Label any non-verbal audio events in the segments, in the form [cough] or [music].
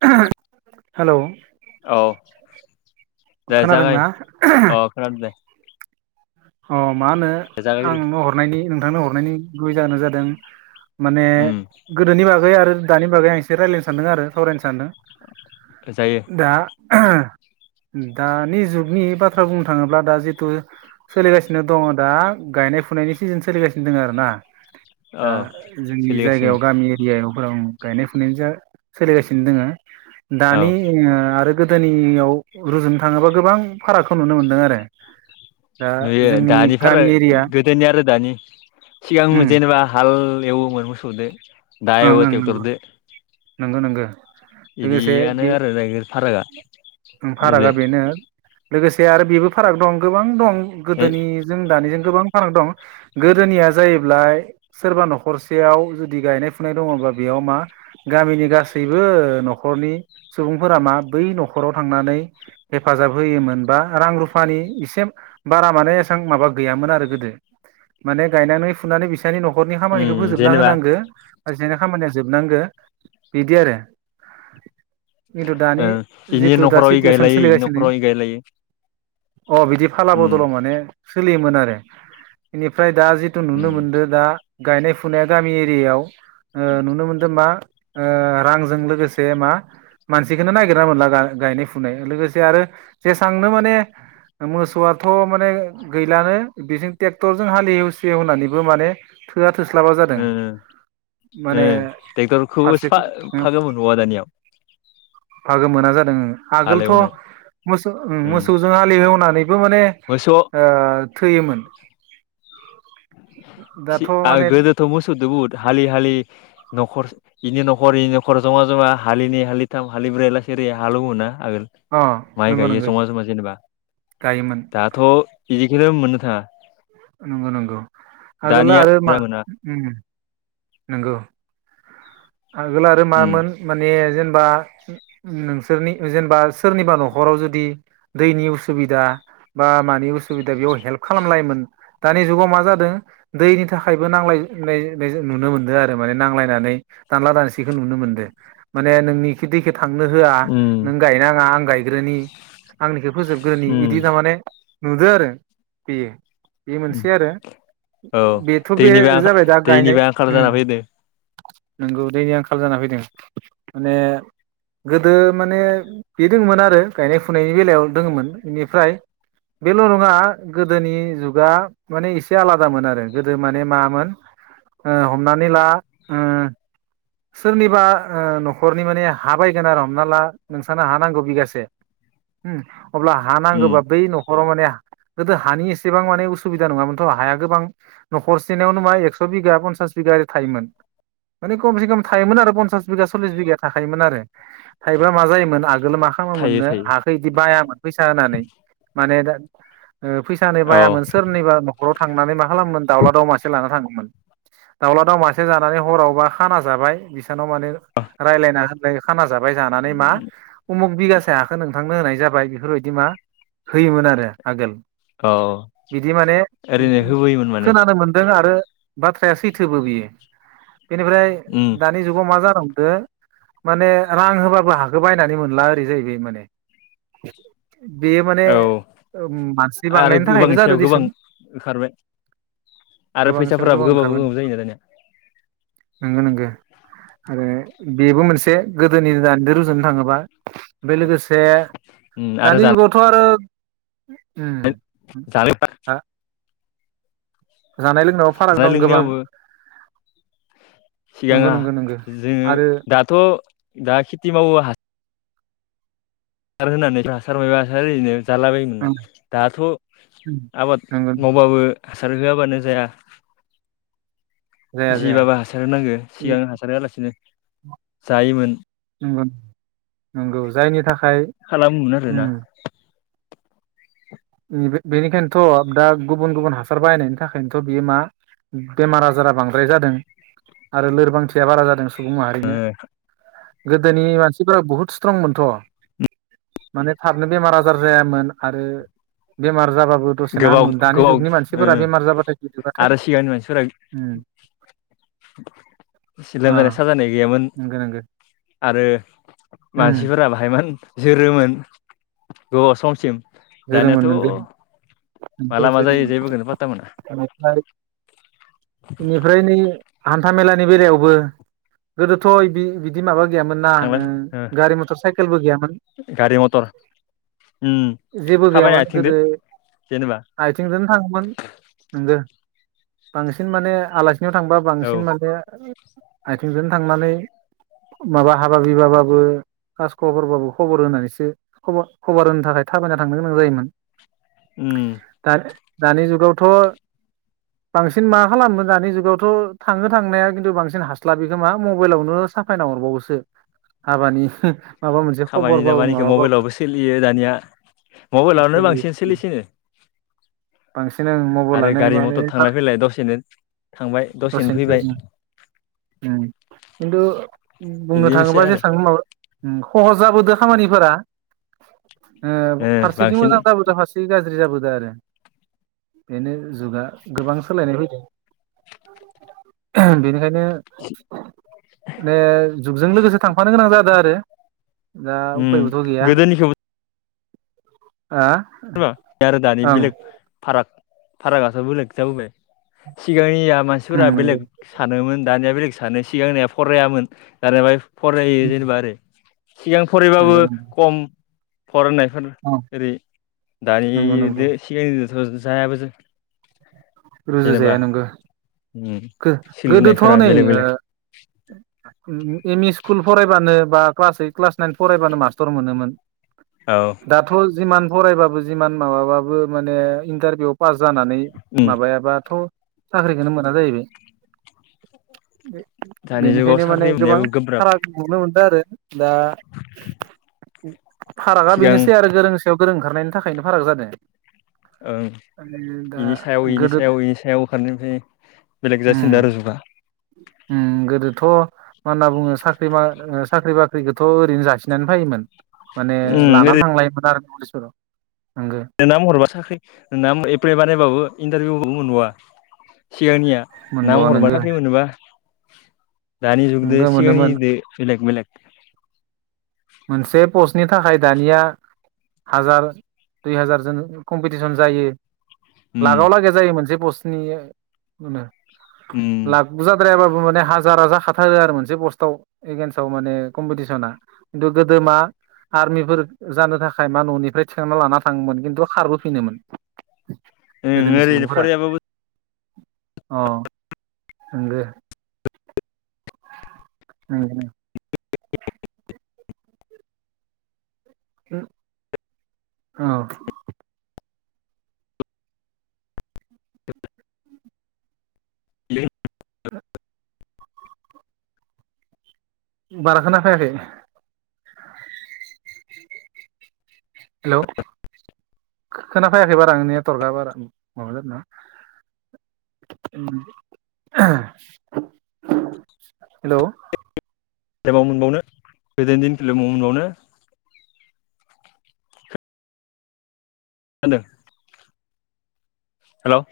[unintelligible] Hello औ दे जागाय खोनादोंना? अ खोनादों दे अ मा होनो दे आं जागायग्रो नोंनो हरनायनि नोंथांनो हरनायनि गुबै जाहोना जादों माने उम गोदोनि बागै आरो दानि बागै आं एसे रायलायनो सानदों आरो सावरायनो सानदों। जायो दा [unintelligible] दानि जुगनि बाथ्रा बुंनो थाङोब्ला दा जितु सोलिगासिनो दङ दा गायनाय फुनायनि सिजोन सोलिगासिनो दङ आरोना। औ दा जोंनि सोलिगासिनो जायगायाव गामि दियाइ अ फोराव ओम गायनाय फुनायनि जा सोलिगासिनो दोङो दानि औ ओ आरो गोदोनियाव रुजुनो थाङोबा गोबां फारागखौ नुनो मोनदों आरो। दा नुयो जोंनि दानिफारो गामि एरिया गोदोनि आरो दानि सिगां उम जेनेबा हाल एवोमोन मोसौदो दा ओं एवो ओं नंगौ ट्रेक्टरदो नोंगो नोंगो। लोगोसे इदियानो बे आरो दायो फारागा बे फारागा बेनो लोगोसे आरो बेबो फाराग दं गोबां दं ए गोदोनि जों दानिजों गोबां फाराग दं। गोदोनिया जायोब्ला सोरबा न'खरसेयाव जुदि गायनाय फुनाय दङबा बेयाव मा गामिनि गासैबो न'खरनि सुबुंफोरा मा बै न'खराव थांनानै हेफाजाब होयोमोन बा रां रुफानि इसे बारा माने एसां माबा गैयामोन आरो गोदो माने गायनानै फुनानै बिस सानि न'खरनि खामानिखौ उम फोजोबना जेनेबा होनांगो ओइसानिया खामानिया जोबनांगो बिदि आरो। खिन्थु ओ दानि इनि जिथु दा न'खराव इ सिटिवेसन गायलायो इनि सोलिगासिनो न'खराव इ गायलायो अ बिदि फाला उम ब'दलाव माने सोलियोमोन आरो बेनिफ्राय दा जिथु उम नुनो मोनदो दा गायनाय फुनाया गामि एरियायाव ओ नुनो मोन दो मा ओ रांजों लोगोसे मा मानसिखोनो नागिरना मोनला दा गायनाय फुनाय लोगोसे आरो जेसांनो माने मोसौआथ' माने गैलानो बिजों टेक्टरजों हाल एवसि एवनानैबो माने थोआ थोस्लाबा जादों। ओ ओ माने टेक्टरखौ फारसेथिं फा-फागोमोनबाआ दानियाव। भागो मोना जादों ओं। आगोलथ' हालेवनो मोसौ उम मोसौजों हालि एवनानैबो माने मोसौ ओ थोयोमोन। खि आ गोदोथ' मोसौदो बुहुद हालि हालि न'खर इनि न'खर इनि न'खर जमा जमा हलिनै हालिथाम हालिब्रै लाखि ओरै हालेवोना आगोल। अ माइ नंगौ गायो नंगौ जमा जमा जेनेबा गायोमोन दाथ' बिदिखोनो मोननो थाङा। नंगौ नंगौ हागोनना दानिया आरो मा मोना ओम नंगौ आगोल आरो उम मामोन माने जेनेबा नोंसोरनि जेनेबा सोरनिबा न'खराव जुदि दैनि उसुबिदा बा मानि उसुबिदा बेयाव हेल्प खालामलायोमोन। दानि जुगाव मा जादो दैनि थाखायबो नांलाय नाय नाय जा नुनो मोनदो आरो माने नांलायनानै दानला दानसिखो नुनो मोनदो माने नोंनि खेथिखो थांनो होआ उम नों गायनाङा आं गायग्रोनि आंनिखौ फोजोबग्रोनि इदि उम तारमाने नुदो आरो बेयो बे मोनसे आरो औ बेथ' बे दैनिबो आंखाल जाबाय दा गायनाय दैनिबो आंखाल ओम जाना फैदो नोंगौ दैनि आंखाल जाना फैदों। माने गोदो माने बे दोंमोन आरो गायनाय फुनायनि बेलायाव दोङोमोन बेनिफ्राय बेल'नङा गोदोनि जुगा माने एसे आलादामोन आरो गोदो माने मामोन ओ हमनानै ला ओम सोरनिबा ओ न'खरनि माने हा बायगोन आरो हमना ला नोंसानो हा नांगौ बिगासे ओम अब्ला उम हानांगोबा बै न'ख खराव माने गोदो हानि एसेबां माने उसुबिदा नङामोनथ' हाया गोबां न'खरसेनावनो मा एकस' बिगा पन्स पन्सास बिगा ओरै थोयोमोन। माने खमसे खम थायोमोन आरो पन्सास बिगा सल्लिस बिगाया थाखायोमोन आरो। थाइबा मा जायोमोन आगोलो मा थायो खामोमोननो थायो हा ऐदि बायामोन फैसा होनानै माने दा ओ फैसाानि औ बायामोन सोरनिबा न न'खराव थांनानै मा खालामोमोन दाउला दाउ मासे लाना थाङोमोन। दाउला दाउ मासे जानानै हरावबा खाना जाबाय बिसानाव माने रायलायना खाना जाबाय जानानै मा उमुख बिगासे हाखौ नोंथांनो होनाय जाबाय बेफोरबायदि मा होयोमोन आरो आगोल। औ बिदि माने ओरैनो होबोयोमोन माने खोनानो मोनदों आरो बाथ्राया सैथोबो बियो बेनिफ्राय उम दा दानि जुगाव मा जानो हमदो माने रां होबाबो हाखो बायनानै मोनला ओरै जाहैबाय माने। बेयो माने औ मानसि आरो बांनायनि गोबांनि थाखायबो जादो सायाव गोबां दैसुंन। ओंखारबाय आरो गोबांनि फैसा गोबां ओंखारगोन नंगो नंगो। आरो बेबो मोनसे गोदोनि दानिदो रुजुनो थाङोबा बे लोगोस से उम आरो दानि जुगावथ' आरो ओम [unintelligible] जानाय लोंनायाव फाराग जानाय दं गोबां। लोंनायावबो नंगौ सिगाङा नंगौ नंगौ जोङो आरो दाथ' दा खेथि मावो हा हासार होनानै हासार मायबा हासार होनानै जालाबायोमोनना दाथ' आबाद नंगौ मावबाबो हासार होआबानो जाया। जाया जाया जिबाबो हासार होनांगो सिगां हासार होआलासिनो जायोमोन। नंगौ नंगौ जायनि थाखाय खालामोमोन आरो ना। [unintelligible] बेनिखायनोथ' दा गुबुन गुबुन हासार बायनायनि थाखायनोथ' बियो मा बेमार आजारा बांद्राय जादों आरो लोरबांथिया बारा जादों। सुबुं माहारिनो गोदोनि मानसिफ्रा बहुद सिथ्रंमोनथ'। माने थाबनो बेमार आजार जायामोन आरो बेमार जाबाबो दसेनो गोबाव हामोमोन। दानि गोबाव जुगनि ओ मानसिफोरा बेमार जाबाथाय आरो सिगांनि [unintelligible] बिसि लोमजानाय अ साजानाय गैयामोन। नंगौ नंगौ आरो उम मानसिफोरा बाहायमोन जोरोमोन गोबाव समसिम। जोरोमोन दानियाथ' नंगो नोंगो माला मा जायो जोरोमोन जेबोखौनो पात्ता मोना [unintelligible] बेनिफ्राय निय हान्था मेलानि बेलायावबो गोदोथ' इदि बिदि माबा गैयामोन ना थांलाय ओ गारि मथर साइकेलबो गैयामोन। गारि मटर ओम। जेबो गैयामोन। गोदो जेनेबा आथिंजोंनो थाङोमोन। नोंगो बांसिन माने आला सिनियाव थांबा औ बांसिन माने आथिंजों थांनानै माबा हाबा बिबाबाबो खास खबरबाबो खबर होनानैसो खबर होनो थाखाय थाबायना थांनो गोनां जायोमोन। उम। दानि दानि जुगावथ' बांसिन मा खालामो दानि जुगावथ' थाङो थांनाया खिन्थु बांसिन हास्लाब खोमा मबाइलावनो साफायना हरबावोसो हाबानि माबा मोनसे खामानि खबरबाबो दामानिखौ माबाबाबो। मबाइलावबो सोलियो दानिया मबाइलावनो बांसिन सोलियो सोलिसिनो। बांसिन आं आरो मबाइलानो माने गारि-मथर थांलाय फैलाय दसेनो थांबाय दसेनो फैबाय। खिन्थु बुंनो बिदिनोसै थाङोबा आरो जेसां माबा सहस जाबोदो खामानिफोरा ओ फारसेथिं बांसिन मोजां जाबोदो फारसे एसे गाज्रि जाबोदों आरो। बेनो जुगा गोबां सोलायनाय फैदों। बेनिखायनो ओ जुगजों लोगोसे थांफानो गोनां जादों आरो। दा उम उफायबोथ' गैया। गोदोनिखौबो ओ? बे आरो दानि बेलेग फाराग फारागाथ' बेलेग जाबोबाय। सिगांनिया ओं मानसिफोरा नंगौ बेलेग सानोमोन दानिया बेलेग सानो, सिगांनिया फरायामोन दानिया फरायो जेनेबा आरो सिगां नंगौ फरायबाबो नंगौ खम, फरायनायफोर‌ ओं इदि नंगौ नंगौ दानिदो सिगांनिदोथ' जायाबो जेनेबा रुजुजाया नोंगो। उम गोदोथ' सोलिनायफोरा नै बेलेग बेलेग एमइ स्कुल फरायबानो, बा क्लास ओइट, क्लास नाइन फरायबानो मास्टर मोनोमोन। औ। दाथ' जिमान फरायबाबो जिमान माबाबाबो माने इन्टारभिउ पास जानानै उम माबायाबाथ' साख्रिखौनो मोना जाहैबाय। दानि जुगाव बेनिखायनो साख्रि माने गोबां मोननायाबो गोब्राब फाराग नुनो मोनदों आरो। दा फारागा सिगां बेनोसै आरो गोरों गोरों ओंखारनायनि थाखायनो फाराग जादों। ओं, दा बेनि सायाव बेनि गोदो सायाव बेनि सायाव खारनायनि ओफ्राय बेलेग जासिनदों आरो जुुगा उ गोदोथ' मा होनना बुङो साख्रि बाख्रिखौथ' ओरैनो जासिनानै फायोमोन। माने उम लानानै ओरैनो थांलायोमोन आरो पुलिसफोरा नंगो। नोंना महरबा साख्रि नोंना एप्लाइ बानायबाबो इन्टारभिउआवबो मोनबावा सिगांनिया ना मोनबावा नोंगो मबावबा मोनोबा दानि जुगदो नोंगो मोनोमोन सिगांनिदो बेलेग-बेलेग मोनसे पस्टनि थाखाय दानिया हाजार, दुइ हाजार जोन कम्पिटिसन जायो। उम लागाव लागै जायो मोनसे बस्तनि होनो। उम। बुजाद्रायाबाबो माने हाजार हाजार खााथारो आरो मोनसे पस्टआव एगेन्स्टआव माने कम्पिटिसना। खिन्थु गोदो मा आर्मिफोर जानो थाखाय मा न'निफ्राय थिखांना लाना थाङोमोन खिन्थु खारबोफिनोमोन। ओं गोदोनि ओरैनो सुबुंफोरा। फरायाबाबो अ। नोंगो। ओ ओ। औ। [inaudible] [unintelligible] [inaudible] बारा खोना फायाखै। हेलौ, खोनाफायाखै बारा नेतवर्क बारा प्रब्लेम ना। हेल'। मोनबावनो गोदोनि दिन फिलेमाव मोनबावनो। होनदों हेल'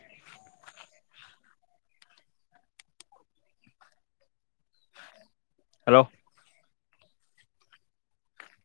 हेल'